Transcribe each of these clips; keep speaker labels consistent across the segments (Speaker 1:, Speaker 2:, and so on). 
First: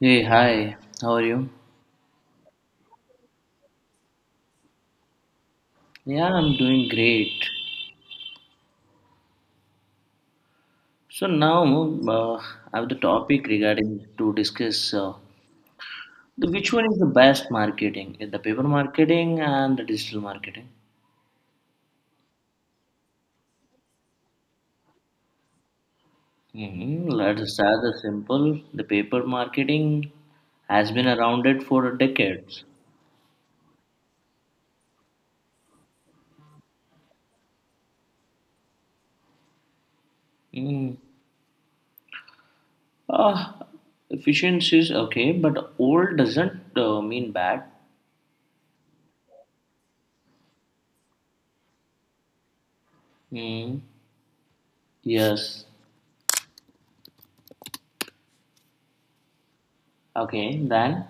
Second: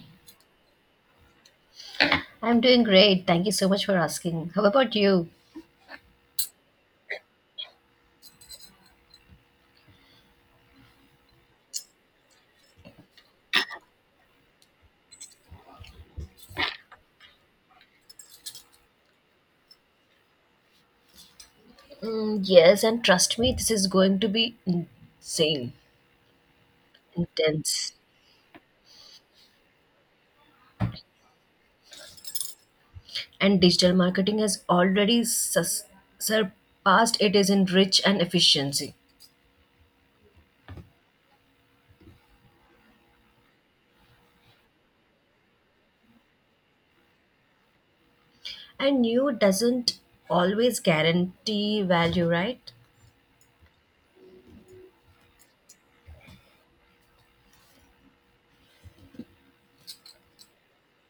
Speaker 1: Hey, hi, how are you?
Speaker 2: I'm doing great. Thank you so much for asking. How about you?
Speaker 1: Yeah, I'm doing great. So now uh, I have the topic regarding to discuss which one is the best marketing, is the paper marketing and the digital marketing.
Speaker 2: Mm, yes, and trust me, this is going to be insane,
Speaker 1: Let's start
Speaker 2: intense.
Speaker 1: the simple. The paper marketing has been around it for decades.
Speaker 2: And digital marketing has already surpassed it is in reach and efficiency.
Speaker 1: Mm. Uh, Efficiency is okay, but old doesn't mean bad.
Speaker 2: And new doesn't always guarantee value, right?
Speaker 1: Mm. Yes. Okay, then.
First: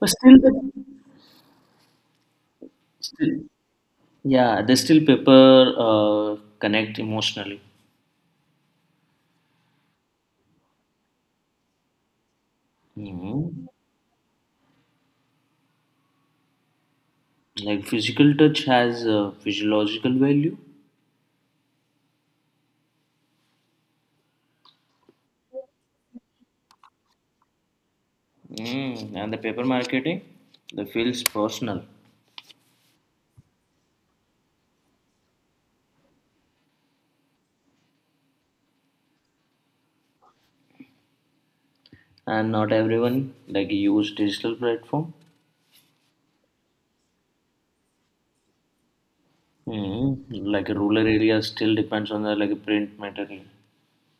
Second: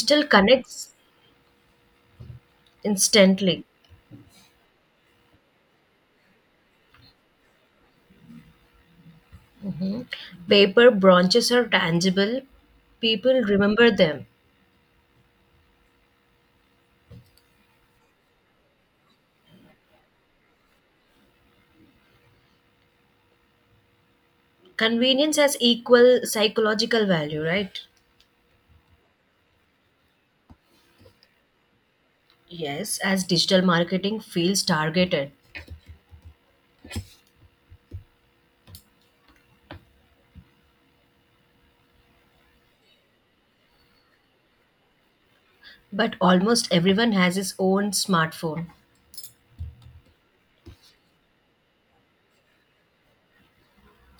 Speaker 1: But still, the,
Speaker 2: connects
Speaker 1: still,
Speaker 2: instantly.
Speaker 1: yeah, they still paper connect emotionally.
Speaker 2: Paper branches are tangible. People
Speaker 1: Mm.
Speaker 2: remember them.
Speaker 1: Like physical touch has a physiological value.
Speaker 2: Convenience has equal psychological value, right?
Speaker 1: Mm. And the paper marketing, that feels personal.
Speaker 2: Yes, as digital marketing feels targeted,
Speaker 1: And not everyone like use digital platform.
Speaker 2: but almost everyone has his own smartphone,
Speaker 1: Mm. Like a rural area still depends on the like print material.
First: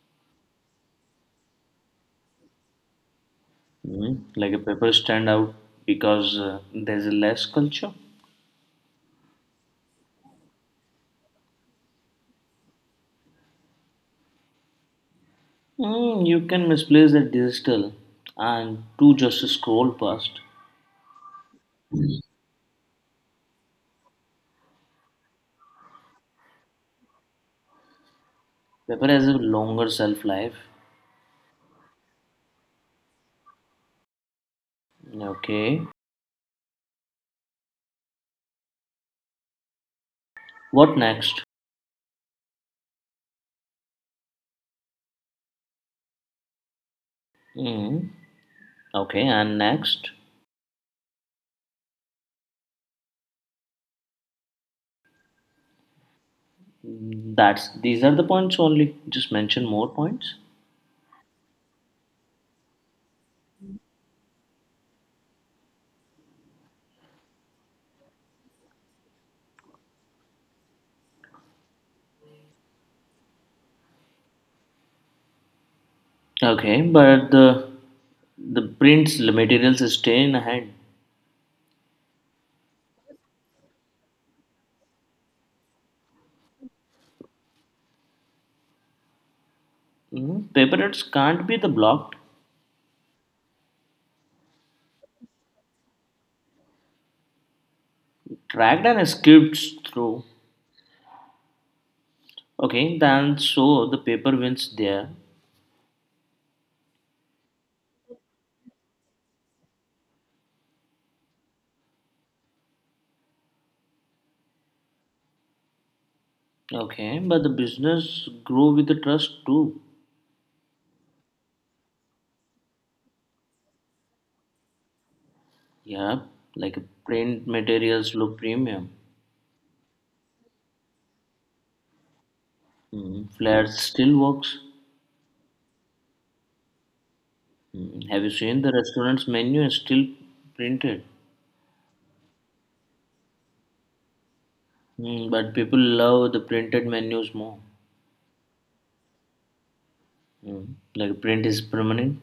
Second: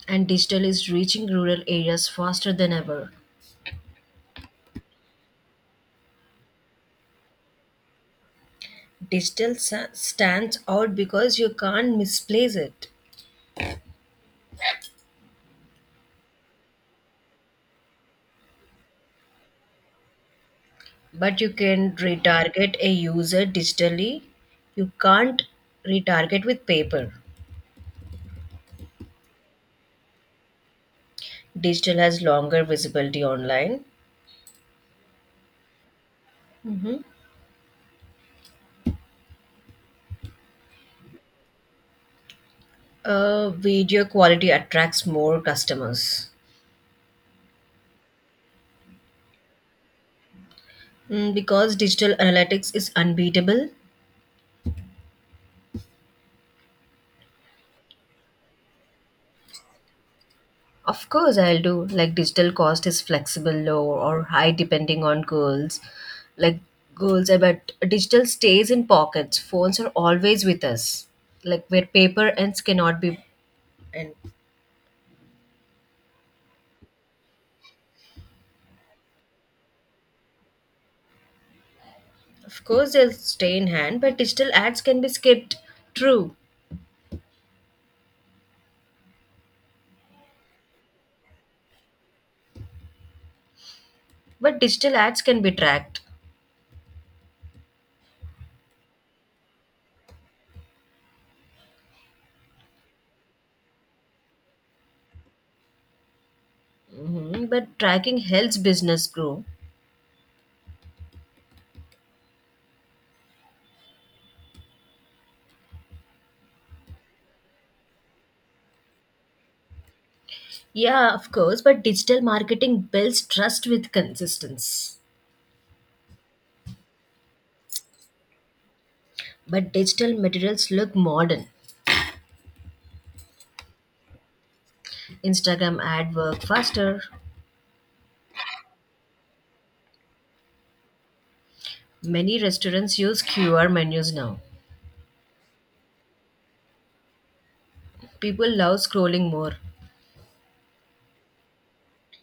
Speaker 2: and digital is reaching rural areas faster than ever.
Speaker 1: Mm. Like a paper stand out because there's less culture.
Speaker 2: Digital stands out because you can't misplace it,
Speaker 1: You can misplace the digital and to just scroll past.
Speaker 2: but you can retarget a user digitally. You can't retarget with paper.
Speaker 1: Paper has a longer shelf life.
Speaker 2: Digital has longer visibility online.
Speaker 1: Okay. What next?
Speaker 2: Video quality attracts more customers.
Speaker 1: Mm. Okay, and next.
Speaker 2: Mm, because digital analytics is unbeatable.
Speaker 1: That's these are the points only. Just mention more points.
Speaker 2: Of course, I'll do. Like digital cost is flexible, low or high depending on goals. Like goals, I bet digital stays in pockets. Phones are always with us. Like where paper ends cannot be. And
Speaker 1: Okay, but the prints the materials stay in hand.
Speaker 2: of course, they'll stay in hand. But digital ads can be skipped. True,
Speaker 1: Mm. Paper routes can't be the blocked,
Speaker 2: but digital ads can be tracked.
Speaker 1: tracked and skipped through. Okay, then so the paper wins there.
Speaker 2: Hmm, but tracking helps business grow.
Speaker 1: Okay, but the business grow with the trust too.
Speaker 2: Yeah, of course, but digital marketing builds trust with consistency.
Speaker 1: Yeah, like print materials look premium.
Speaker 2: But digital materials look modern.
Speaker 1: Flair still works.
Speaker 2: Instagram ad work faster.
Speaker 1: Have you seen the restaurant's menu is still printed?
Speaker 2: Many restaurants use QR menus now.
Speaker 1: But people love the printed menus more.
Speaker 2: People love scrolling more.
Speaker 1: Like print is permanent,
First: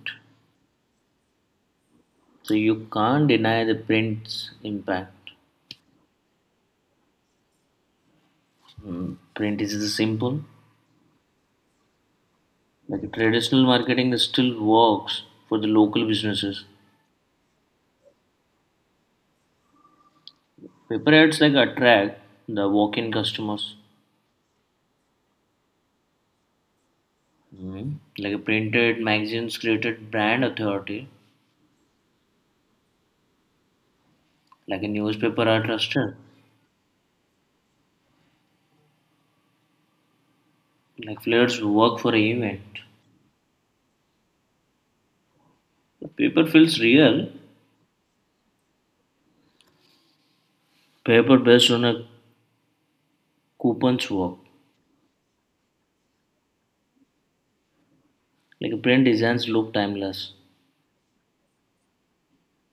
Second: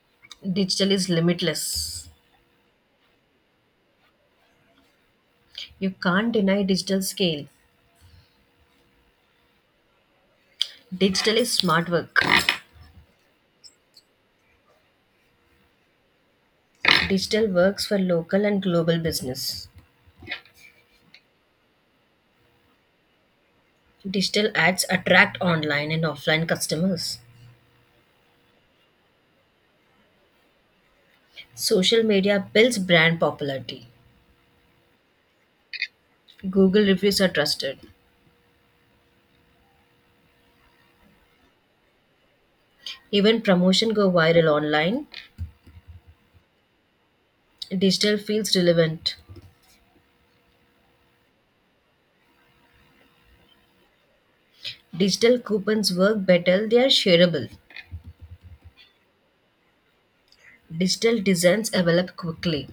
Speaker 2: Digital is limitless.
Speaker 1: so you can't deny the print's impact.
Speaker 2: You can't deny digital scale.
Speaker 1: Print is the simple.
Speaker 2: Digital is smart work.
Speaker 1: Like traditional marketing still works for the local businesses.
Speaker 2: Digital works for local and global business.
Speaker 1: Paper ads like attract the walk-in customers.
Speaker 2: Digital ads attract online and offline customers.
Speaker 1: Like printed magazines created brand authority.
Speaker 2: Social media builds brand popularity.
Speaker 1: Like a newspaper are trusted.
Speaker 2: Google reviews are trusted.
Speaker 1: Like flyers work for an event.
Speaker 2: Even promotion go viral online.
Speaker 1: But paper feels real.
Speaker 2: Digital feels relevant.
Speaker 1: Paper based on a coupon's work.
Speaker 2: Digital coupons work better, they are shareable.
Speaker 1: Like print designs look timeless.
Speaker 2: Digital designs develop quickly,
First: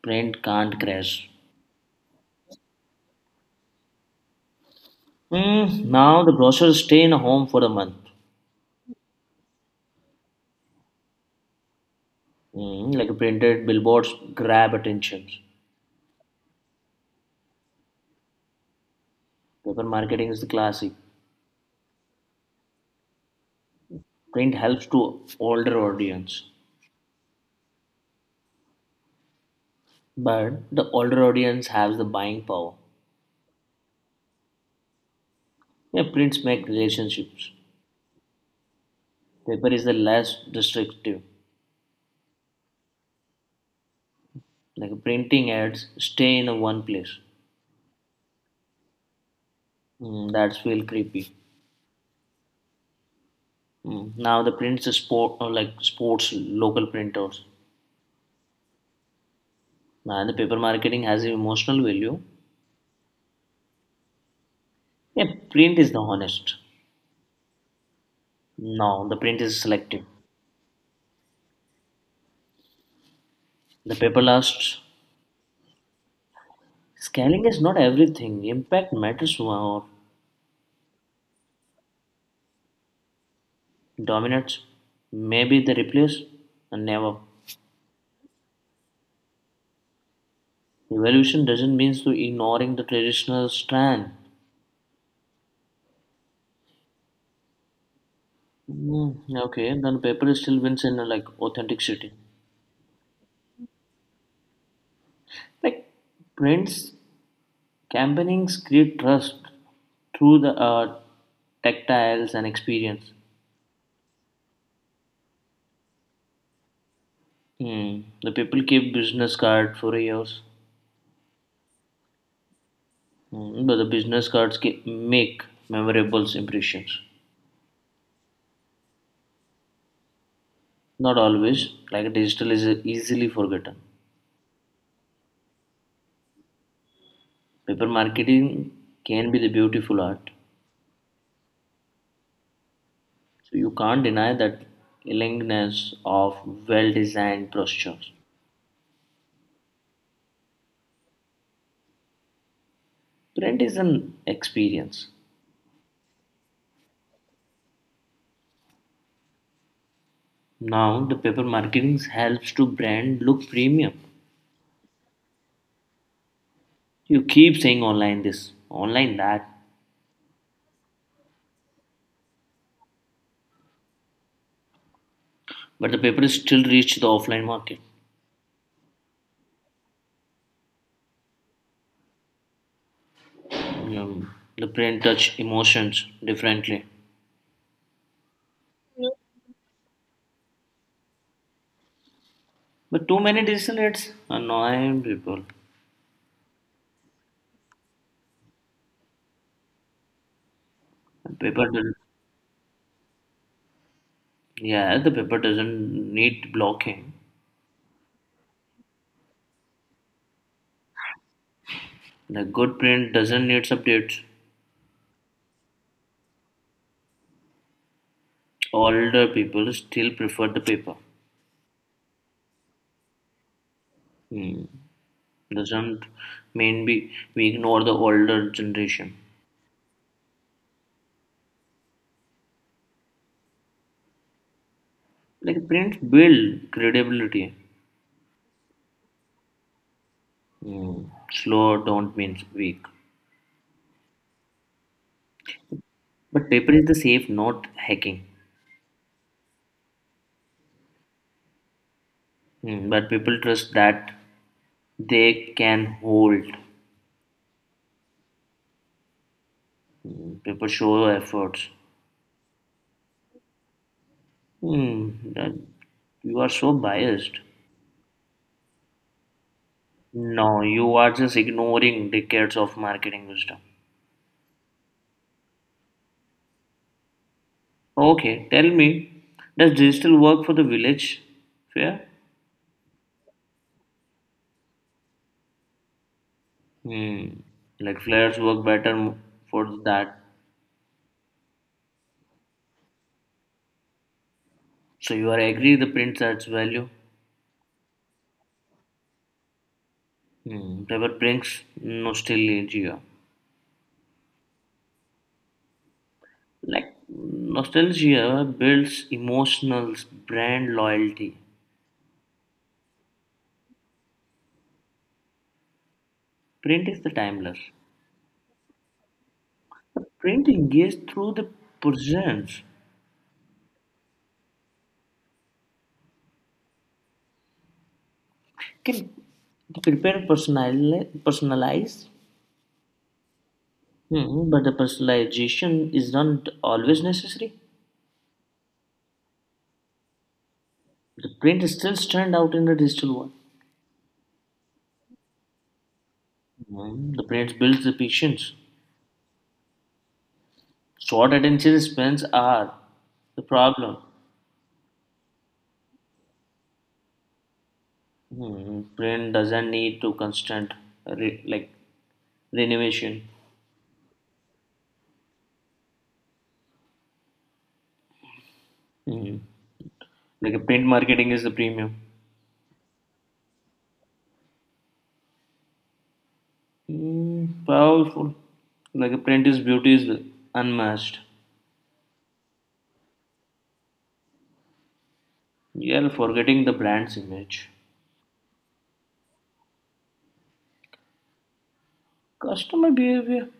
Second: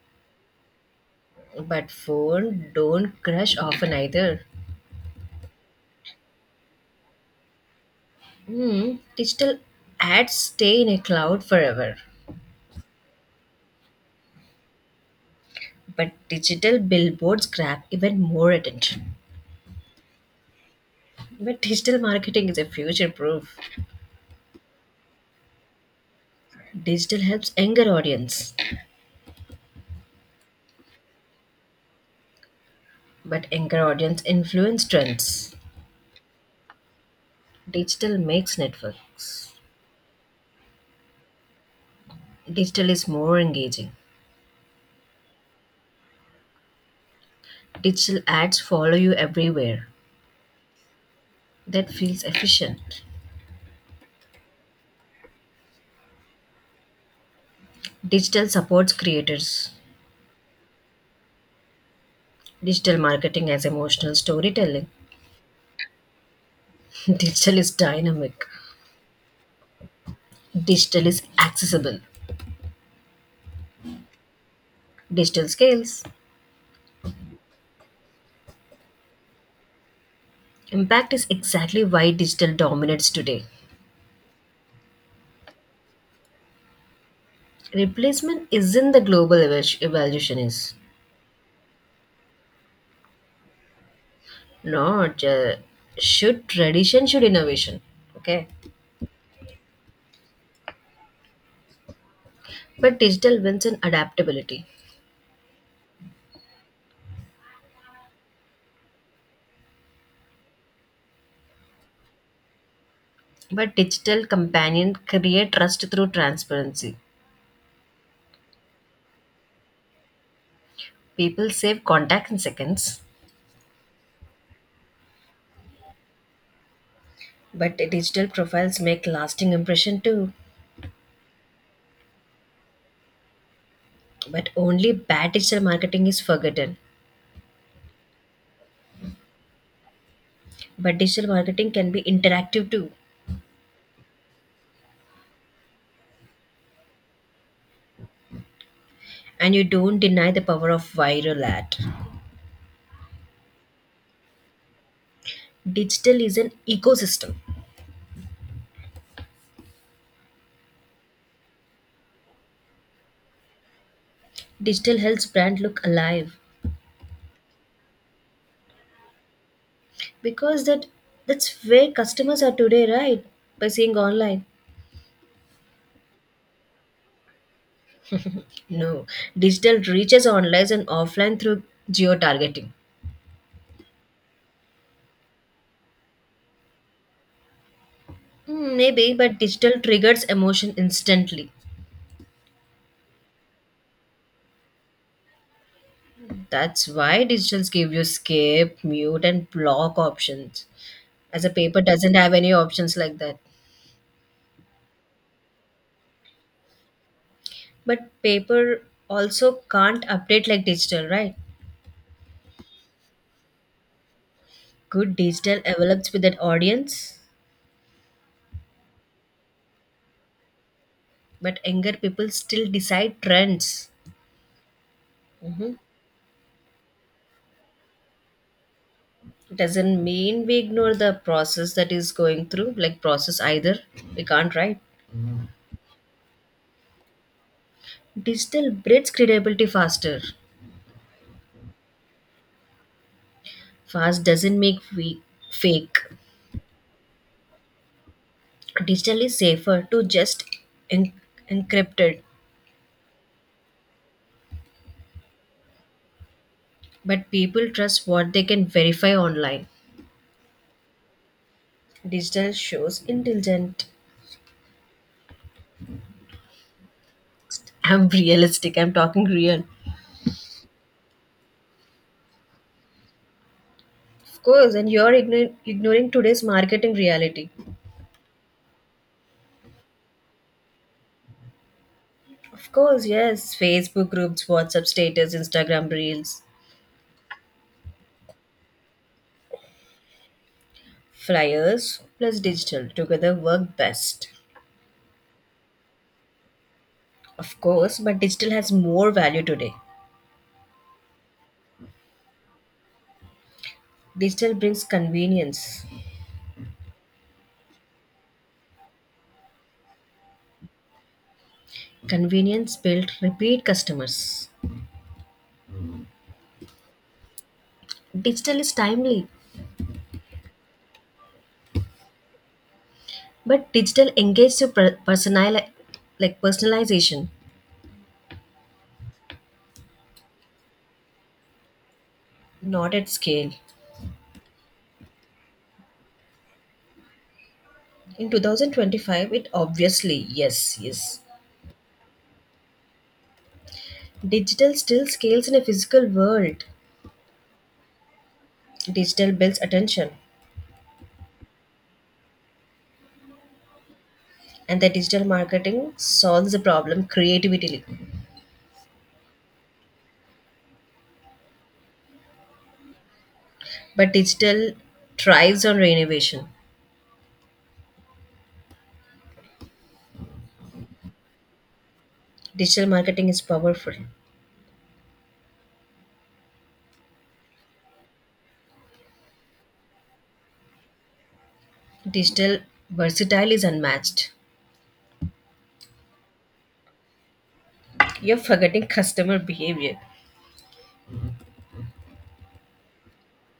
Speaker 1: Print can't crash.
Speaker 2: but phone don't crash often either.
Speaker 1: Now the brochures stay in a home for a month.
Speaker 2: Hmm, digital ads stay in a cloud forever,
Speaker 1: Like printed billboards grab attention.
Speaker 2: but digital billboards grab even more attention.
Speaker 1: Paper marketing is the classic.
Speaker 2: But digital marketing is a future proof.
Speaker 1: Print helps to older audience.
Speaker 2: Digital helps younger audience,
Speaker 1: But the older audience has the buying power.
Speaker 2: but younger audience influence trends.
Speaker 1: Yeah, prints make relationships.
Speaker 2: Digital makes networks.
Speaker 1: Paper is the less restrictive.
Speaker 2: Digital is more engaging.
Speaker 1: Like printing ads stay in a one place.
Speaker 2: Digital ads follow you everywhere.
Speaker 1: That's real creepy.
Speaker 2: That feels efficient.
Speaker 1: Mm. Now the prints is sport or like sports local printers.
Speaker 2: Digital supports creators.
Speaker 1: Now the paper marketing has an emotional value.
Speaker 2: Digital marketing as emotional storytelling.
Speaker 1: Yeah, print is the honest.
Speaker 2: Digital is dynamic.
Speaker 1: No, the print is selective.
Speaker 2: Digital is accessible.
Speaker 1: The paper lasts.
Speaker 2: Digital scales.
Speaker 1: Scaling is not everything. Impact matters more.
Speaker 2: Impact is exactly why digital dominates today.
Speaker 1: Dominates. Maybe they replace and never.
Speaker 2: Replacement isn't the global evolution is.
Speaker 1: Evolution doesn't mean to ignoring the traditional strand.
Speaker 2: Not should tradition should innovation. Okay.
Speaker 1: Mm, okay, then paper still wins in like authenticity.
Speaker 2: But digital wins in adaptability.
Speaker 1: Like prints campaignings create trust through the tactiles and experience.
Speaker 2: But digital companion create trust through transparency.
Speaker 1: Hmm. The people keep business card for years.
Speaker 2: People save contact in seconds.
Speaker 1: But the business cards keep, make memorable impressions.
Speaker 2: But digital profiles make lasting impression too.
Speaker 1: Not always, like digital is easily forgotten.
Speaker 2: But only bad digital marketing is forgotten.
Speaker 1: Paper marketing can be the beautiful art.
Speaker 2: But digital marketing can be interactive too.
Speaker 1: So you can't deny that elegance of well-designed brochures.
Speaker 2: And you don't deny the power of viral ad.
Speaker 1: Brand is an experience.
Speaker 2: Digital is an ecosystem.
Speaker 1: Now the paper marketing helps to brand look premium.
Speaker 2: Digital helps brand look alive
Speaker 1: You keep saying online this, online that,
Speaker 2: because that's where customers are today, right? By seeing online,
Speaker 1: but the papers still reach the offline market.
Speaker 2: no, digital reaches online and offline through geo targeting.
Speaker 1: The print touch emotions differently.
Speaker 2: Hmm, maybe, but digital triggers emotion instantly.
Speaker 1: But too many digital ads annoy people.
Speaker 2: That's why digitals give you skip, mute and block options,
Speaker 1: The
Speaker 2: as a
Speaker 1: paper
Speaker 2: paper
Speaker 1: doesn't.
Speaker 2: doesn't have any options like that.
Speaker 1: Yeah, the paper doesn't need blocking.
Speaker 2: But paper also can't update like digital, right?
Speaker 1: The good print doesn't need updates.
Speaker 2: Good digital develops with an audience,
Speaker 1: Older people still prefer the paper.
Speaker 2: but younger people still decide trends.
Speaker 1: Hmm.
Speaker 2: Mhm.
Speaker 1: Doesn't mean we ignore the older generation.
Speaker 2: It doesn't mean we ignore the process that is going through like process either. We can't, right?
Speaker 1: Like print build credibility.
Speaker 2: Digital breeds credibility faster.
Speaker 1: Hmm. Slow don't mean weak.
Speaker 2: Fast doesn't make weak, fake.
Speaker 1: But paper is the safe, not hacking.
Speaker 2: Digital is safer to just en- encrypted.
Speaker 1: But people trust that they can hold.
Speaker 2: But people trust what they can verify online.
Speaker 1: People show efforts.
Speaker 2: Digital shows intelligent.
Speaker 1: Mm, that- you are so biased.
Speaker 2: I'm realistic. I'm talking real.
Speaker 1: No, you are just ignoring decades of marketing wisdom.
Speaker 2: Of course, and you're ignoring today's marketing reality.
Speaker 1: Okay, tell me, does digital work for the village fair?
Speaker 2: Of course, yes. Facebook groups, WhatsApp status, Instagram reels,
Speaker 1: Hmm. Like flyers work better for that.
Speaker 2: flyers plus digital together work best.
Speaker 1: So you are agree the print adds value?
Speaker 2: Of course, but digital has more value today.
Speaker 1: Hmm. Paper brings nostalgia.
Speaker 2: Digital brings convenience.
Speaker 1: Like nostalgia builds emotional brand loyalty.
Speaker 2: Convenience built repeat customers.
Speaker 1: Print is the timeless.
Speaker 2: Digital is timely,
Speaker 1: But print engages through the presence.
Speaker 2: but digital engages your like personalization,
Speaker 1: Can the prepare personalize,
Speaker 2: not at scale.
Speaker 1: But the personalization is not always necessary.
Speaker 2: In 2025, it obviously, yes, yes.
Speaker 1: The print still stand out in the digital world.
Speaker 2: Digital still scales in a physical world.
Speaker 1: The print builds the patience.
Speaker 2: Digital builds attention,
Speaker 1: Short attention spans are the problem.
Speaker 2: and the digital marketing solves the problem creatively.
Speaker 1: Print doesn't need to constant like renovation.
Speaker 2: But digital thrives on renovation.
Speaker 1: Mm. Like a print marketing is the premium.
Speaker 2: Digital marketing is powerful.
Speaker 1: Powerful. Like a print is beauty is unmatched.
Speaker 2: Digital versatile is unmatched.
Speaker 1: You are forgetting the brand's image.
Speaker 2: You're forgetting customer behavior.
Speaker 1: Customer behavior.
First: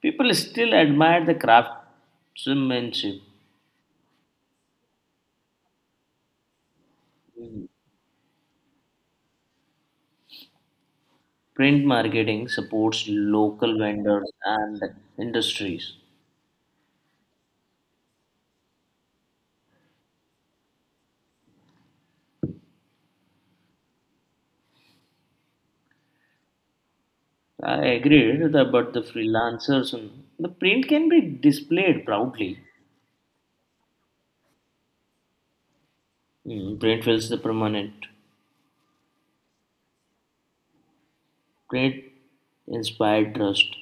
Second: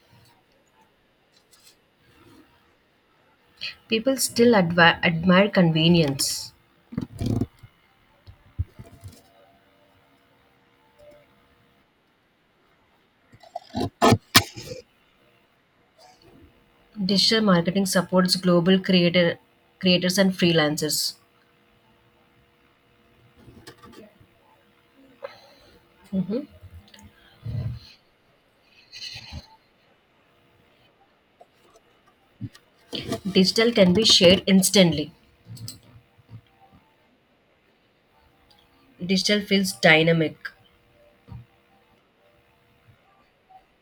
Speaker 1: People still admire the craftsmanship.
Speaker 2: People still admire convenience.
Speaker 1: Mm. Print marketing supports local vendors and industries.
Speaker 2: Digital marketing supports global creators and freelancers.
Speaker 1: I agree with that, but the freelancers and the print can be displayed proudly.
Speaker 2: Digital can be shared instantly.
Speaker 1: Print feels the permanent.
Speaker 2: Digital feels dynamic.
Speaker 1: Print inspired trust.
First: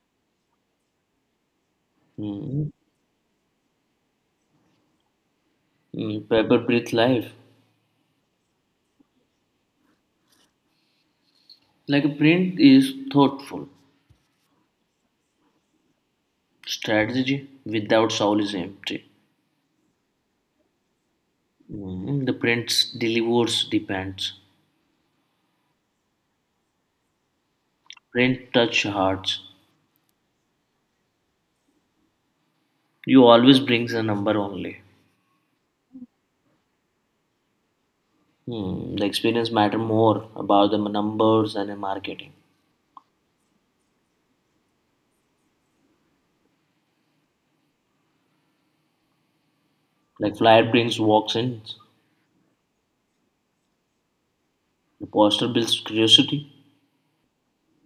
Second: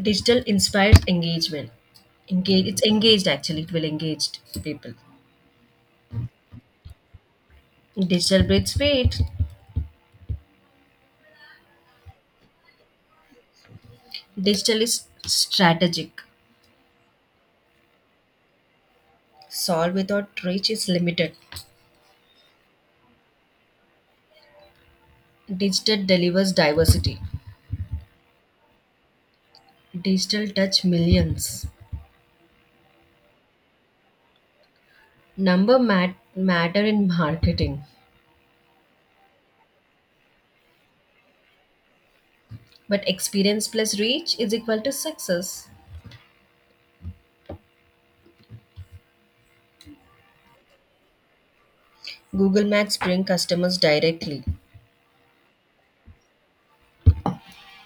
Speaker 2: Digital inspires engagement. Engage,
Speaker 1: Mm,
Speaker 2: it's engaged actually, it will engage people.
Speaker 1: paper breathe life.
Speaker 2: Digital breeds speed.
Speaker 1: Like a print is thoughtful.
Speaker 2: Digital is strategic.
Speaker 1: Strategy without soul is empty.
Speaker 2: Solve without reach is limited.
Speaker 1: The print delivers depends.
Speaker 2: Digital delivers diversity.
Speaker 1: Print touch hearts.
Speaker 2: Digital touch millions.
Speaker 1: You always brings a number only.
Speaker 2: Number matter in marketing,
Speaker 1: Hmm. The experience matter more about the numbers and the marketing.
Speaker 2: but experience plus reach is equal to success.
Speaker 1: Like flyer brings walks in.
Speaker 2: Google Maps bring customers directly.
Speaker 1: The poster builds curiosity.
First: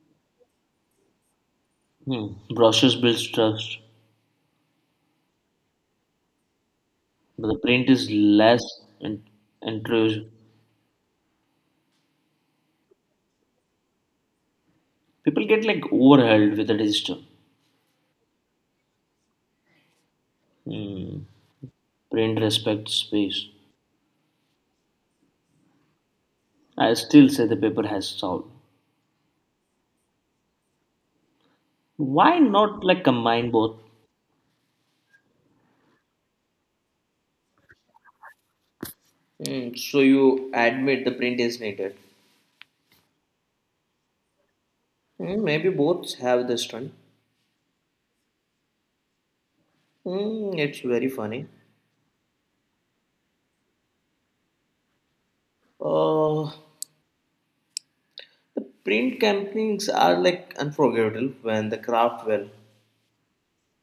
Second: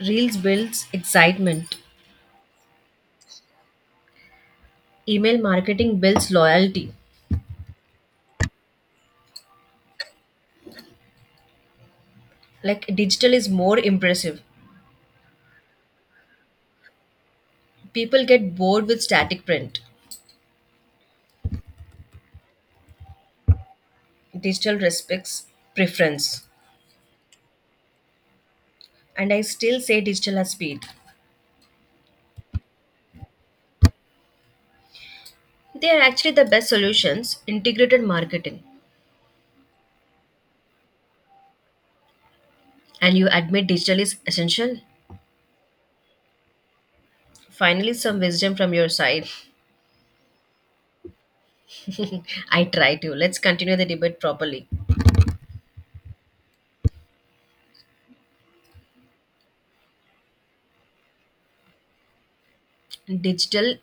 Speaker 2: Reels builds excitement.
Speaker 1: Hmm. Brochures builds trust,
Speaker 2: Email marketing builds loyalty.
Speaker 1: but the print is less and intrusive.
Speaker 2: Like digital is more impressive.
Speaker 1: People get like overwhelmed with the digital.
Speaker 2: People get bored with static print.
Speaker 1: Hmm. Print respects space.
Speaker 2: Digital respects preference.
Speaker 1: I still say the paper has soul.
Speaker 2: And I still say digital has speed.
Speaker 1: Why not like combine both?
Speaker 2: They are actually the best solutions, integrated marketing.
Speaker 1: So you admit the print is needed.
Speaker 2: And you admit digital is essential?
Speaker 1: Maybe both have the strength.
Speaker 2: Finally, some wisdom from your side.
Speaker 1: It's very funny.
Speaker 2: I try to. Let's continue the debate properly.
Speaker 1: Uh, the print campaigns are like unforgettable when the craft well,
Speaker 2: Digital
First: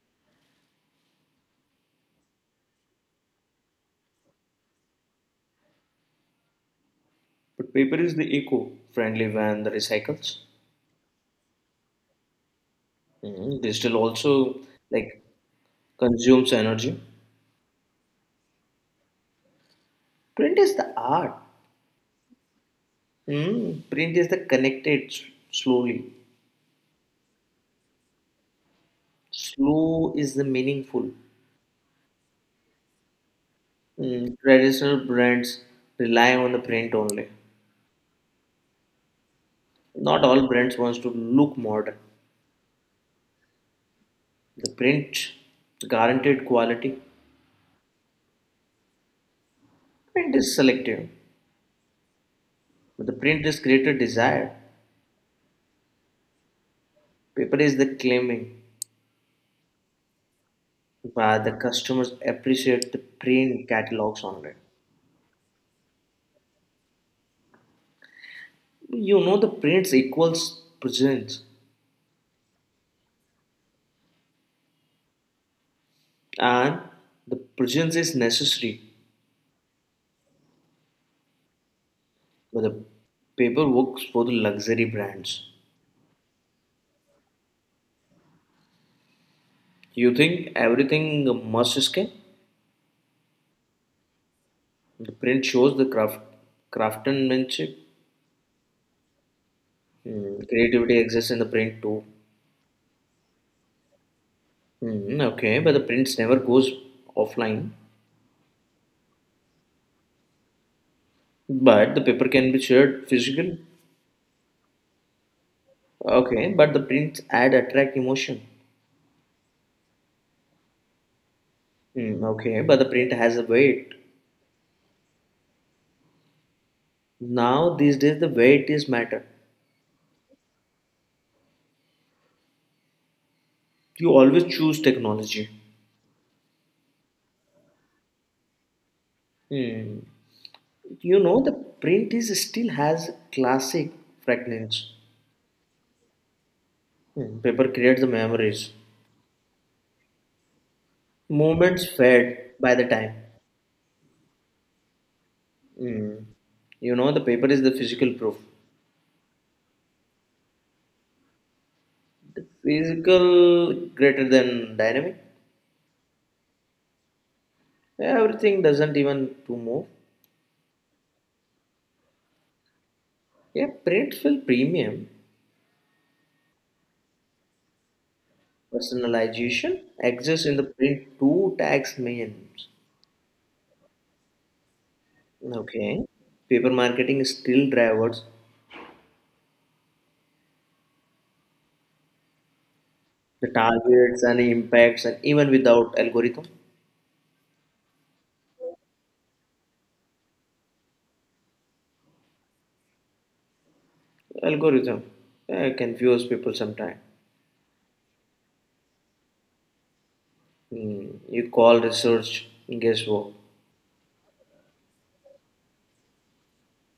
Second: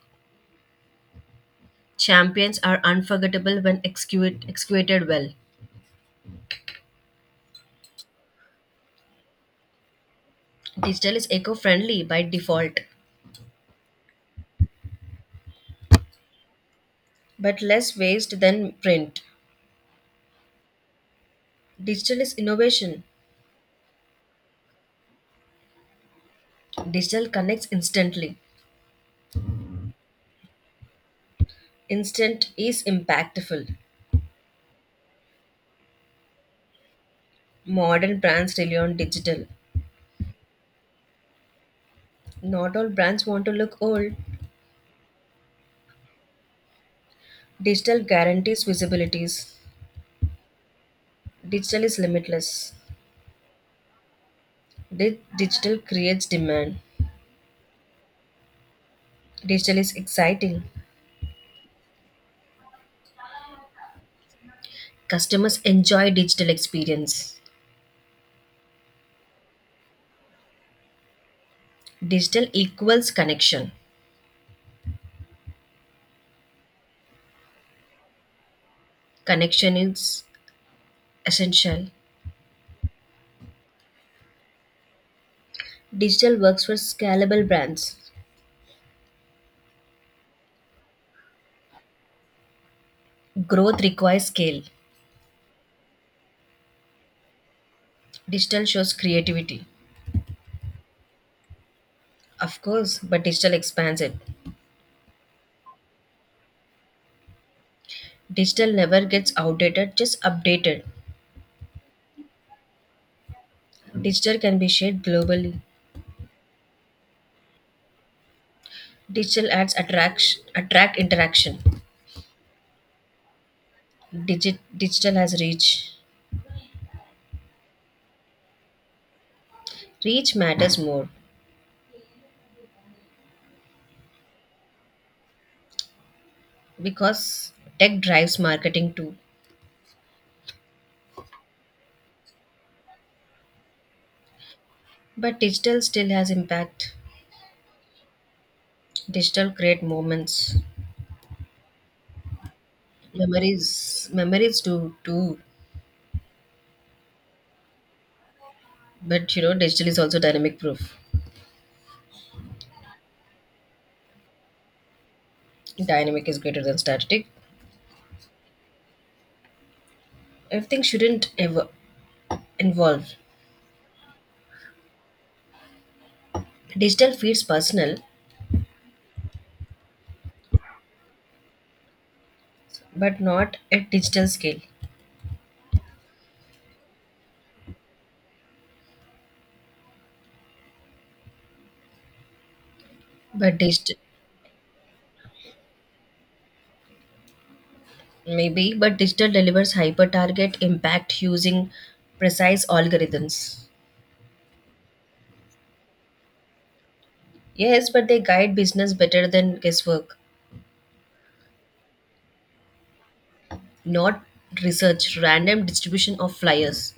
Speaker 2: champions are unforgettable when executed well.
Speaker 1: but paper is the eco-friendly when the recycles.
Speaker 2: Digital is eco friendly by default,
Speaker 1: Digital also like consumes energy.
Speaker 2: but less waste than print.
Speaker 1: Print is the art.
Speaker 2: Digital is innovation.
Speaker 1: Print is the connected slowly.
Speaker 2: Digital connects instantly.
Speaker 1: Slow is the meaningful.
Speaker 2: Instant is impactful.
Speaker 1: Traditional brands rely on the print only.
Speaker 2: Modern brands rely on digital.
Speaker 1: Not all brands wants to look modern.
Speaker 2: Not all brands want to look old.
Speaker 1: The print guaranteed quality.
Speaker 2: Digital guarantees visibilities.
Speaker 1: Print is selective.
Speaker 2: Digital is limitless.
Speaker 1: But the print is greater desire.
Speaker 2: Digital creates demand.
Speaker 1: Paper is the claiming.
Speaker 2: Digital is exciting.
Speaker 1: But the customers appreciate the print catalogs only.
Speaker 2: Customers enjoy digital experience.
Speaker 1: You know the prints equals presence,
Speaker 2: Digital equals connection.
Speaker 1: and the presence is necessary.
Speaker 2: Connection is essential.
Speaker 1: But the paper works for the luxury brands.
Speaker 2: Digital works for scalable brands.
Speaker 1: You think everything must escape?
Speaker 2: Growth requires scale.
Speaker 1: The print shows the craftsmanship.
Speaker 2: Digital shows creativity.
Speaker 1: Creativity exists in the print too.
Speaker 2: Of course, but digital expands it.
Speaker 1: Okay, but the prints never goes offline.
Speaker 2: Digital never gets outdated, just updated.
Speaker 1: But the paper can be shared physical.
Speaker 2: Digital can be shared globally.
Speaker 1: Okay, but the prints add attract emotion.
Speaker 2: Digital ads attract interaction.
Speaker 1: Okay, but the print has a weight.
Speaker 2: Digital has reach.
Speaker 1: Now these days the weight is matter.
Speaker 2: Reach matters more
Speaker 1: You always choose technology.
Speaker 2: because tech drives marketing too.
Speaker 1: Hmm. The print is still has classic fragments.
Speaker 2: But digital still has impact.
Speaker 1: Hmm. Paper creates the memories.
Speaker 2: Digital create moments.
Speaker 1: Moments fade by the time.
Speaker 2: Memories do too.
Speaker 1: The paper is the physical proof.
Speaker 2: But you know, digital is also dynamic proof.
Speaker 1: Physical greater than dynamic.
Speaker 2: Dynamic is greater than static.
Speaker 1: Everything doesn't even to move.
Speaker 2: Everything shouldn't ever involve.
Speaker 1: Yeah, print feel premium.
Speaker 2: Digital feels personal,
Speaker 1: Personalization exists in the print two tax means.
Speaker 2: but not at digital scale.
Speaker 1: Okay. Paper marketing still drivers the
Speaker 2: But digital
Speaker 1: targets and impacts and even without algorithm.
Speaker 2: maybe, but digital delivers hyper target impact using precise algorithms.
Speaker 1: Algorithm, yeah, it confuse people sometimes.
Speaker 2: Yes, but they guide business better than guesswork,
Speaker 1: You call research guess what.
Speaker 2: not research, random distribution of flyers.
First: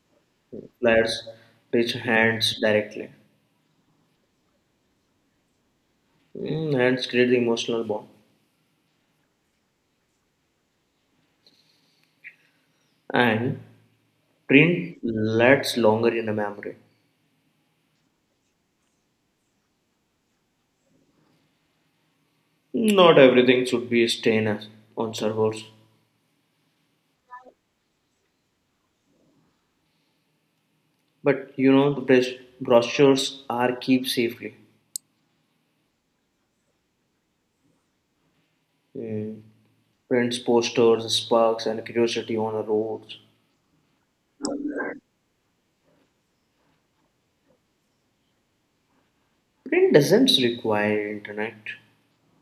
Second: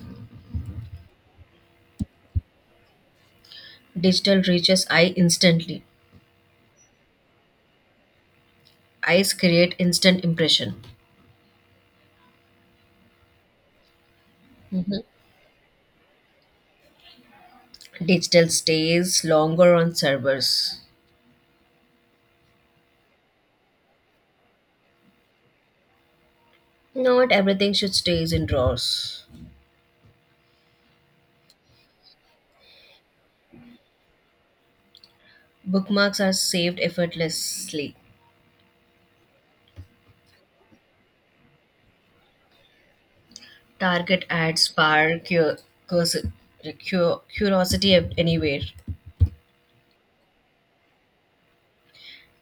Speaker 1: Players reach hands directly.
Speaker 2: Digital reaches eye instantly.
Speaker 1: Hands create the emotional bond,
Speaker 2: Eyes create instant impression.
Speaker 1: and print lasts longer in a memory.
Speaker 2: Digital stays longer on servers.
Speaker 1: Not everything should be staying on servers,
Speaker 2: Not everything should stays in drawers.
Speaker 1: but you know the best brochures are kept safely.
Speaker 2: Bookmarks are saved effortlessly.
Speaker 1: Mm, prints posters sparks and curiosity on the roads.
Speaker 2: Target ads spark your cursi- curiosity anywhere.
Speaker 1: Print doesn't require internet.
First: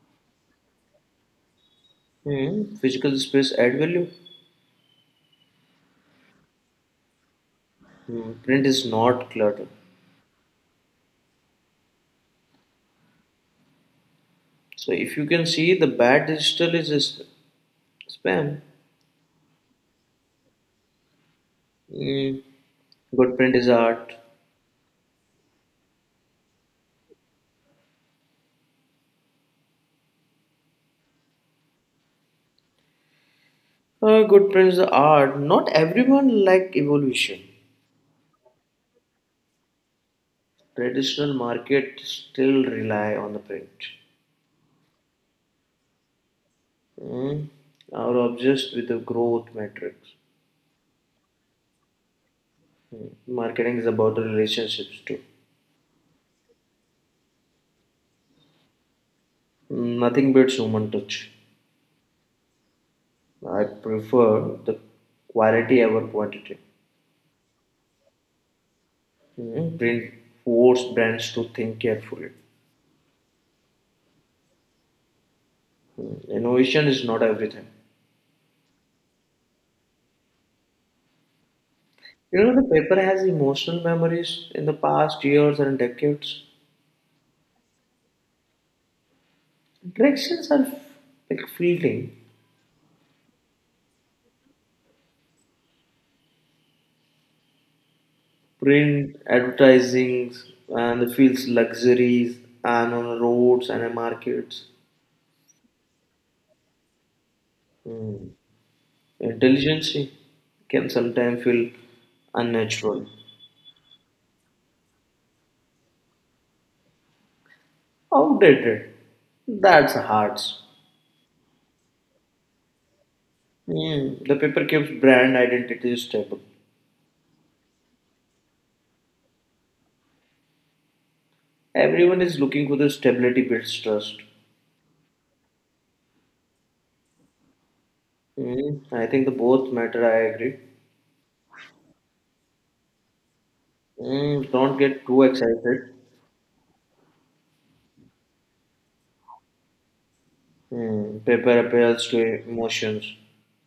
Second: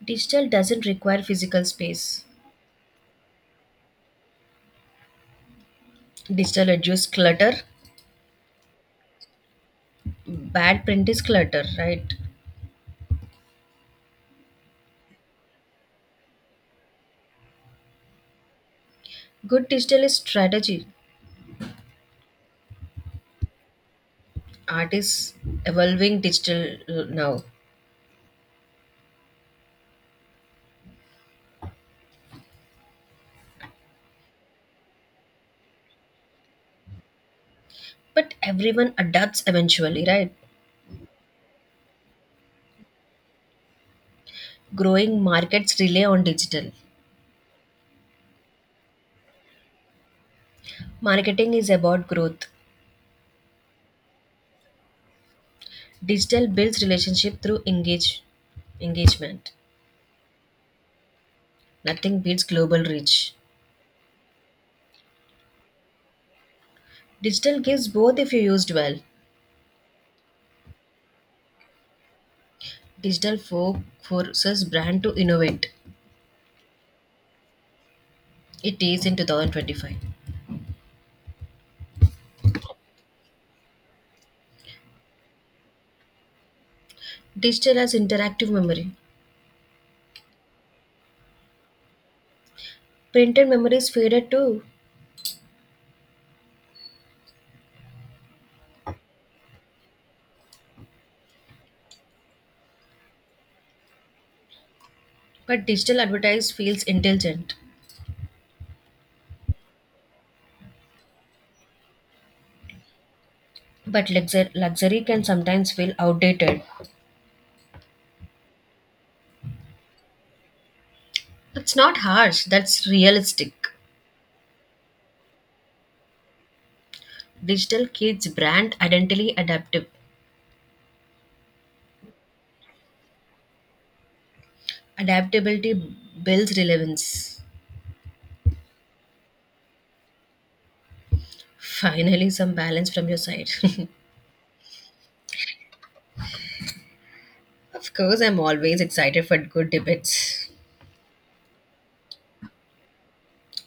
Speaker 2: Digital doesn't require physical space.
Speaker 1: Physical space add value.
Speaker 2: Digital reduces clutter.
Speaker 1: Print is not clutter.
Speaker 2: Bad print is clutter, right?
Speaker 1: So if you can see, the bad digital is spam.
Speaker 2: Good digital is strategy.
Speaker 1: Mm, good print is art.
Speaker 2: Art is evolving digital now.
Speaker 1: Good print is art. Not everyone like evolution.
Speaker 2: But everyone adapts eventually, right?
Speaker 1: Traditional market still rely on the print.
Speaker 2: Growing markets rely on digital.
Speaker 1: Mm, are obsessed with the growth metrics.
Speaker 2: Marketing is about growth.
Speaker 1: Marketing is about the relationships too.
Speaker 2: Digital builds relationship through engagement.
Speaker 1: Nothing beats human touch.
Speaker 2: Nothing beats global reach.
Speaker 1: I prefer the quality over quantity.
Speaker 2: Digital gives both if you used well.
Speaker 1: Print force brands to think carefully.
Speaker 2: Digital for forces brand to innovate.
Speaker 1: Innovation is not everything.
Speaker 2: It is in 2025.
Speaker 1: The paper has emotional memories in the past years and decades.
Speaker 2: Digital has interactive memory.
Speaker 1: Interactions are like fleeting.
Speaker 2: Printed memory is faded too,
Speaker 1: Print, advertising, and the fields luxuries, and on roads and in markets.
Speaker 2: but digital advertise feels intelligent.
Speaker 1: Hmm. Intelligence can sometimes feel unnatural,
Speaker 2: But luxury can sometimes feel outdated.
Speaker 1: outdated. That's hard.
Speaker 2: That's not harsh, that's realistic.
Speaker 1: Hmm. The paper keeps brand identity stable.
Speaker 2: Digital keeps brand identity adaptive.
Speaker 1: Everyone is looking for the stability builds trust.
Speaker 2: Adaptability builds relevance.
Speaker 1: I think the both matter. I agree.
Speaker 2: Finally, some balance from your side.
Speaker 1: Don't get too excited.
Speaker 2: Of course, I'm always excited for good debates.
Speaker 1: Paper appeals to emotions.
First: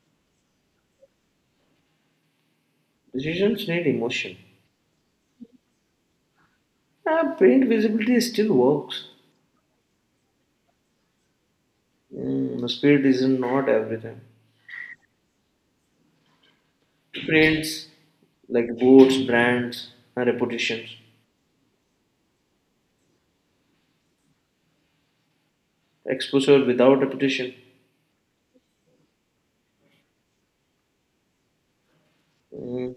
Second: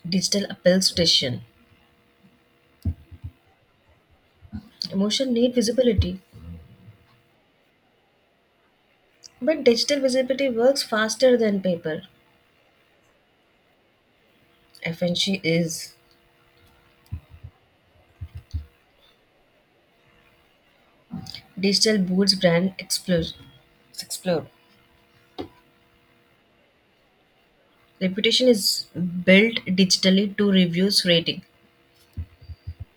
Speaker 2: Digital appeals to decision.
Speaker 1: Decisions need emotion.
Speaker 2: Emotion need visibility,
Speaker 1: Print visibility still works.
Speaker 2: but digital visibility works faster than paper.
Speaker 1: The speed is not everything.
Speaker 2: FNC is
Speaker 1: Prints like boots, brands, and reputations.
Speaker 2: digital boots brand explode. Explode.
Speaker 1: Exposure without reputation.
Speaker 2: Reputation is built digitally to reviews rating.
Speaker 1: Mm,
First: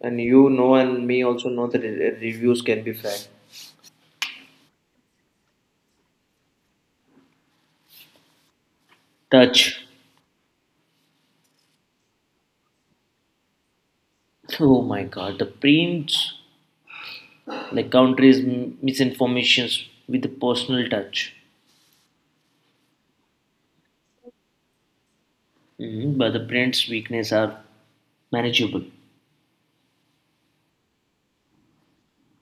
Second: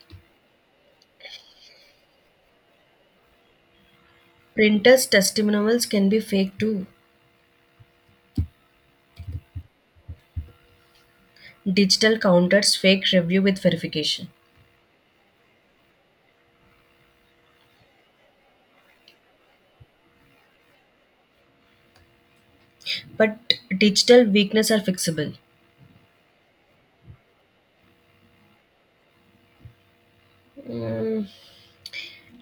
Speaker 1: and you know, and me also know that reviews can be fake.
Speaker 2: Printers testimonials can be fake too.
Speaker 1: Touch.
Speaker 2: Digital counters fake review with verification.
Speaker 1: Oh my god, the prints like countries misinformations with a personal touch.
Speaker 2: But digital weakness are fixable.
Speaker 1: Mhm, but the print's weakness are manageable.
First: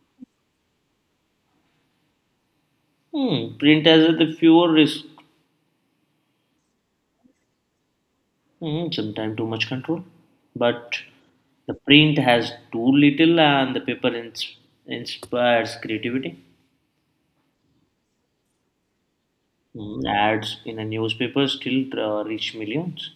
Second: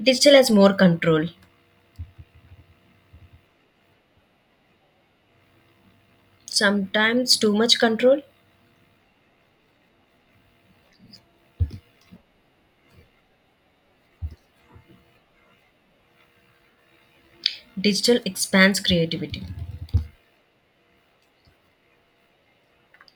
Speaker 2: Digital has more control.
Speaker 1: Print has the fewer risk.
Speaker 2: Sometimes too much control.
Speaker 1: Sometimes too much control, but the print has too little and the paper inspires creativity.
Speaker 2: Digital expands creativity.
Speaker 1: Ads in a newspaper still reach millions.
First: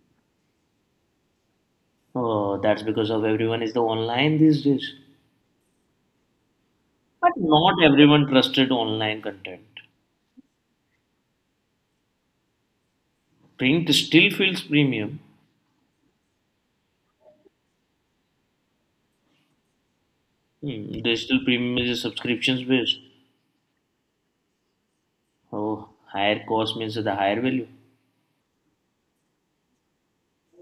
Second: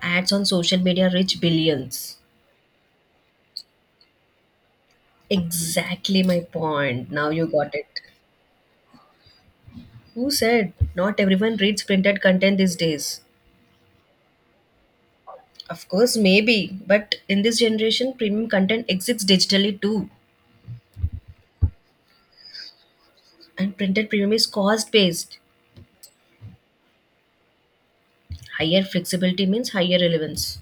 Speaker 2: Ads on social media reach billions.
Speaker 1: Oh, that's because of everyone is the online these days,
Speaker 2: Exactly my point. Now
Speaker 1: but
Speaker 2: you got
Speaker 1: not
Speaker 2: it.
Speaker 1: everyone trusted online content.
Speaker 2: Who said not everyone reads printed content these days?
Speaker 1: Print still feels premium.
Speaker 2: Of course, maybe, but in this generation, premium content exists digitally too.
Speaker 1: Digital premium is a subscriptions based.
Speaker 2: And printed premium is cost based.
Speaker 1: Oh, higher cost means the higher value.
Speaker 2: Higher flexibility means higher relevance.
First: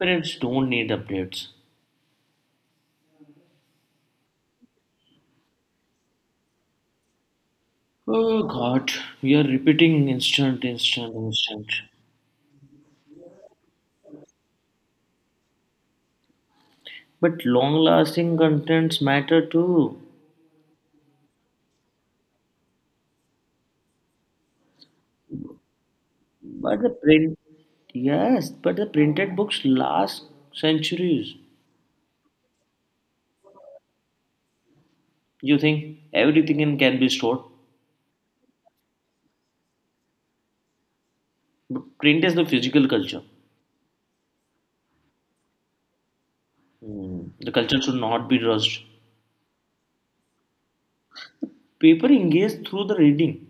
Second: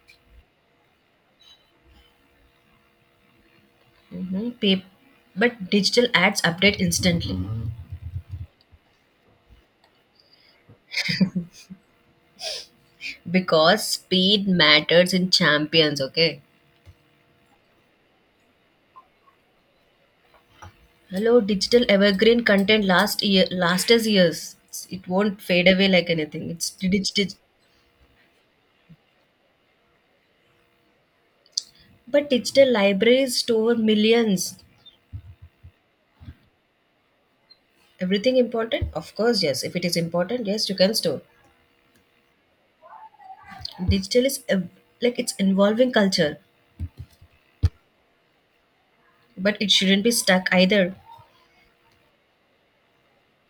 Speaker 1: Parents don't need updates.
Speaker 2: Mm-hmm. But digital ads update instantly.
Speaker 1: Oh God, we are repeating instant, instant, instant.
Speaker 2: Because speed matters in champions, okay?
Speaker 1: But long-lasting contents matter too.
Speaker 2: Hello, digital evergreen content last year last as years, it won't fade away like anything, it's
Speaker 1: But the
Speaker 2: digital.
Speaker 1: print, yes, but the printed books last centuries.
Speaker 2: But digital libraries store millions.
Speaker 1: You think everything in can be stored?
Speaker 2: Everything important, of course, yes, if it is important, yes, you can store.
Speaker 1: But print is the physical culture.
Speaker 2: Digital is like it's involving culture,
Speaker 1: The culture should not be rushed.
Speaker 2: but it shouldn't be stuck either.
Speaker 1: Paper engages through the reading.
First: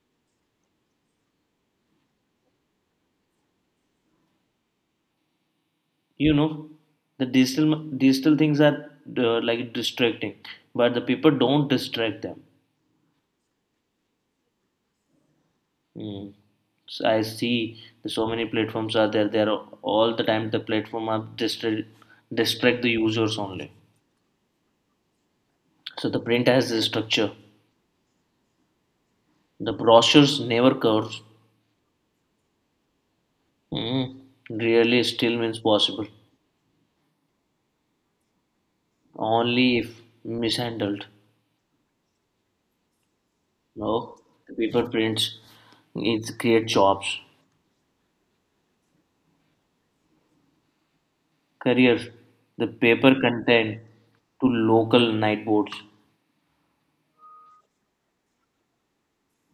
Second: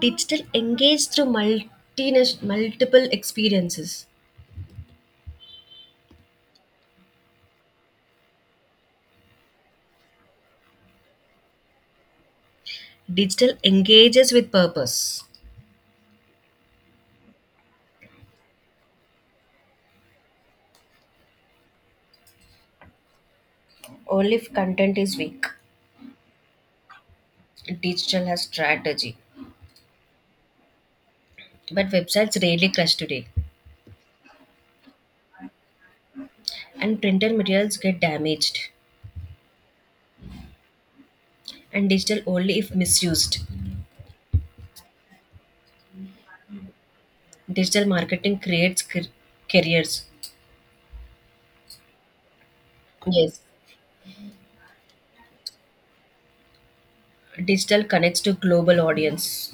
Speaker 2: Digital engage through multiple experiences.
Speaker 1: You know the digital things are like distracting, but the people don't distract them.
Speaker 2: Digital engages with purpose,
Speaker 1: Mm. So I see the so many platforms are there are all the time the platform are distract the users only.
Speaker 2: only if content is weak.
Speaker 1: So the print has the structure.
Speaker 2: Digital has strategy,
Speaker 1: The brochures never curves.
Speaker 2: but websites rarely crash today,
Speaker 1: Mm. Really still means possible.
Speaker 2: and printed materials get damaged,
Speaker 1: Only if mishandled.
Speaker 2: and digital only if misused.
Speaker 1: No, the paper prints needs create jobs.
Speaker 2: Digital marketing creates careers.
Speaker 1: Careers, the paper
Speaker 2: Yes,
Speaker 1: content to local night boards,
Speaker 2: digital connects to global audience.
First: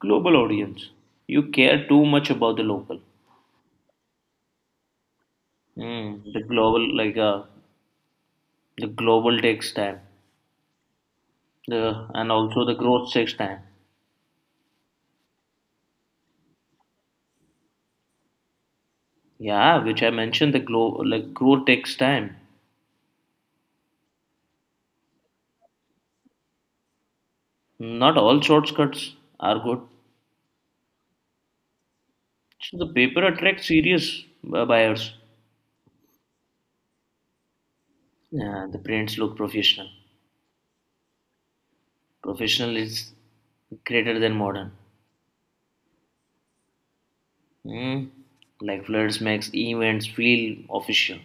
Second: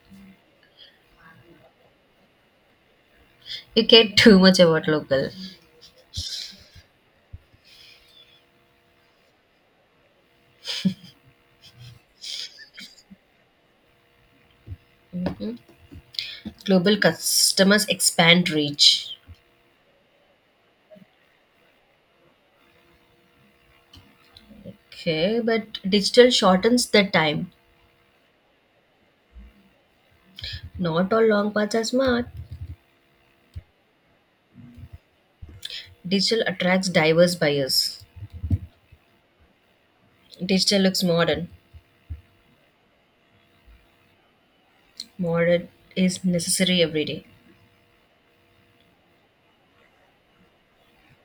Speaker 1: global audience. You care too much about the local.
Speaker 2: You care too much about local.
Speaker 1: The global like the global takes time, the and also the growth takes time.
Speaker 2: Global customers expand reach.
Speaker 1: Yeah, which I mentioned the glow like growth takes time.
Speaker 2: Okay, but digital shortens the time.
Speaker 1: Not all shortcuts are good.
Speaker 2: Not all long paths are smart.
Speaker 1: So the paper attracts serious buyers.
Speaker 2: Digital attracts diverse buyers.
Speaker 1: Yeah, the prints look professional.
Speaker 2: Digital looks modern.
Speaker 1: Professional is greater than modern.
Speaker 2: Modern is necessary every day.
Speaker 1: Mm, like floods makes events feel official.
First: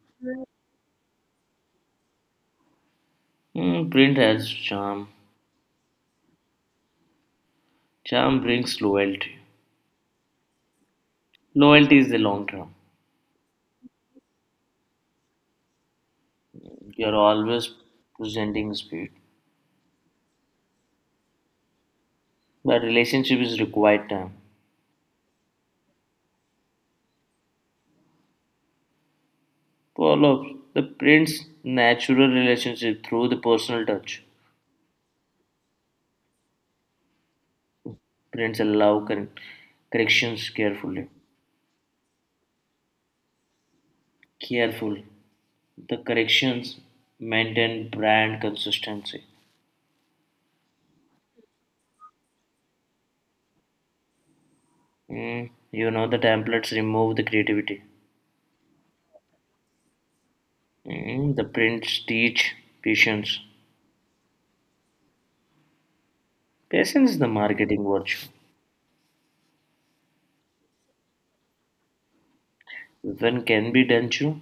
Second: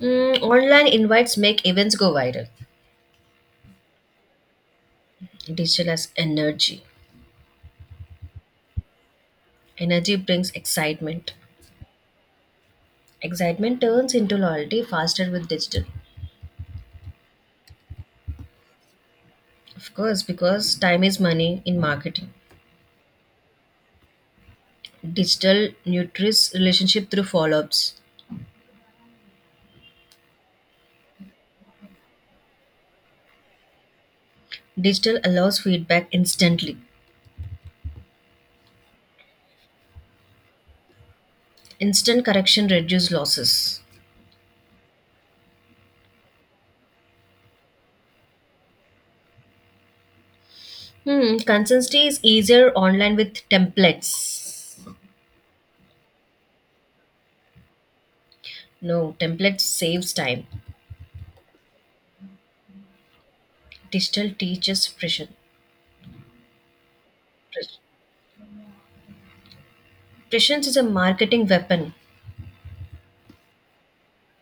Speaker 2: Mm, online invites make events go viral.
Speaker 1: Print has charm.
Speaker 2: Digital has energy.
Speaker 1: Charm brings loyalty.
Speaker 2: Energy brings excitement.
Speaker 1: Loyalty is the long term.
Speaker 2: Excitement turns into loyalty faster with digital.
Speaker 1: You're always presenting speed.
Speaker 2: Of course, because time is money in marketing.
Speaker 1: But relationship is required time.
Speaker 2: Digital nurtures relationship through follow-ups.
Speaker 1: Follow the prints natural relationship through the personal touch.
Speaker 2: Digital allows feedback instantly.
Speaker 1: Prints allow corrections carefully.
Speaker 2: Instant correction reduces losses.
Speaker 1: Careful. The corrections maintain brand consistency.
Speaker 2: Hmm, consistency is easier online with templates.
Speaker 1: You know the templates remove the creativity.
Speaker 2: No, templates saves time.
Speaker 1: The prints teach patience.
Speaker 2: Digital teaches precision.
Speaker 1: Patience is the marketing virtue.
Speaker 2: Presence is a marketing weapon.
Speaker 1: When can be done too.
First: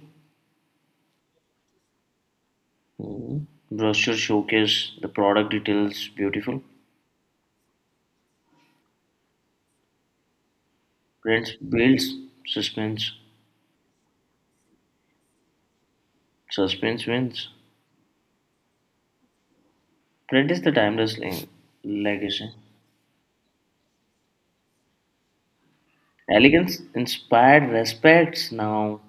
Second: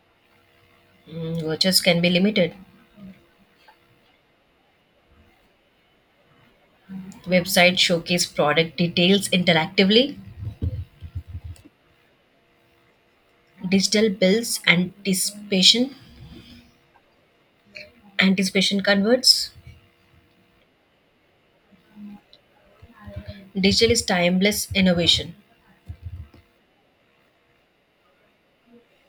Speaker 2: Mm, vouchers can be limited.
Speaker 1: Mm, brochure showcase the product details beautiful.
Speaker 2: Websites showcase product details interactively.
Speaker 1: Prints builds suspense.
Speaker 2: Digital builds anticipation.
Speaker 1: Suspense wins.
Speaker 2: Anticipation converts.
Speaker 1: Print is the timeless legacy.
Speaker 2: Digital is timeless innovation.
Speaker 1: Elegance inspired respects now.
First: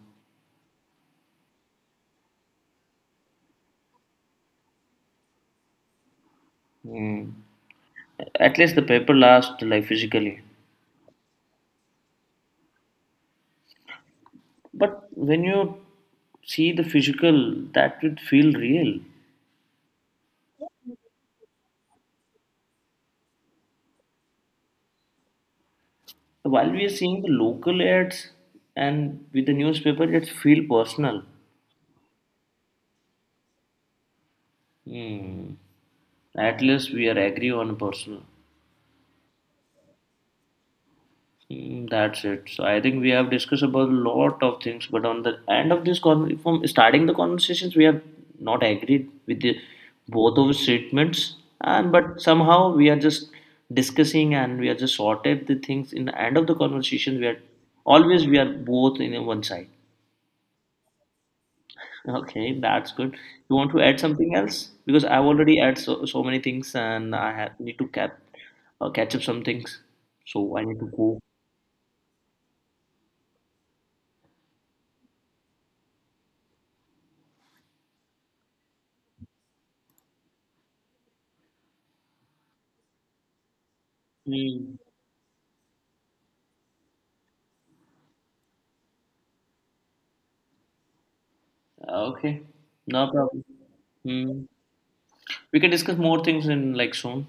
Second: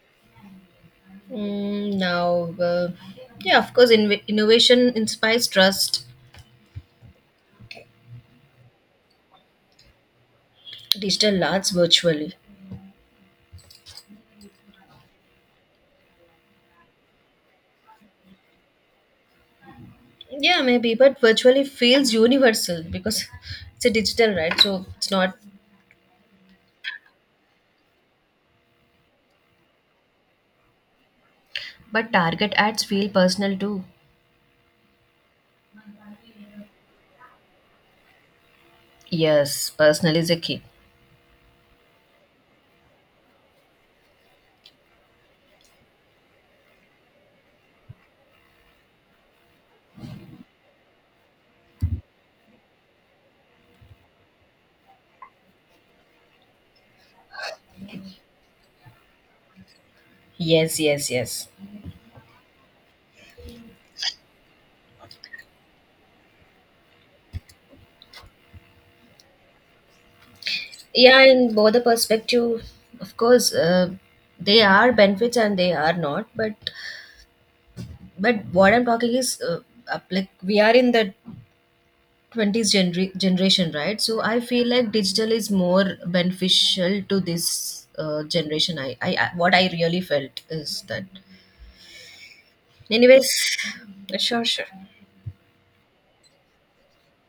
Speaker 2: Mm, now, yeah, of course, innovation inspires trust.
Speaker 1: Mm, at least the paper lasts like physically.
Speaker 2: Digital lasts virtually.
Speaker 1: But when you see the physical, that would feel real.
Speaker 2: Yeah, maybe, but virtually feels universal because it's a digital, right? So it's not.
Speaker 1: So, while we are seeing the local ads and with the newspaper, it feel personal.
Speaker 2: But target ads feel personal too.
Speaker 1: Hmm. At least we are agree on personal.
Speaker 2: Yes, personal is a key.
Speaker 1: That's it. So I think we have discussed about a lot of things, but on the end of this con from starting the conversations, we have not agreed with both of the statements, and but somehow we are just discussing and we are just sorted the things. In the end of the conversation, we are always, we are both in a one side.
Speaker 2: Yes, yes, yes.
Speaker 1: Okay, that's good. You want to add something else? Because I've already added so, so many things and need to catch up some things. So I need to go.
Speaker 2: Yeah, in both the perspective, of course, they are benefits and they are not. But what I'm talking is, like we are in the generation, right? So I feel
Speaker 1: Hmm.
Speaker 2: like digital is more beneficial to this generation. I what I really felt is that.
Speaker 1: Okay, no
Speaker 2: Anyways,
Speaker 1: problem. Hmm.
Speaker 2: sure, sure,
Speaker 1: We can discuss more things in like soon.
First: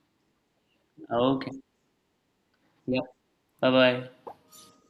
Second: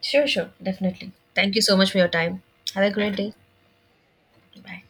Speaker 2: sure, definitely.
Speaker 1: Okay.
Speaker 2: Thank you so much for your time. Have a
Speaker 1: Yeah.
Speaker 2: great day.
Speaker 1: Bye bye.
Speaker 2: Bye.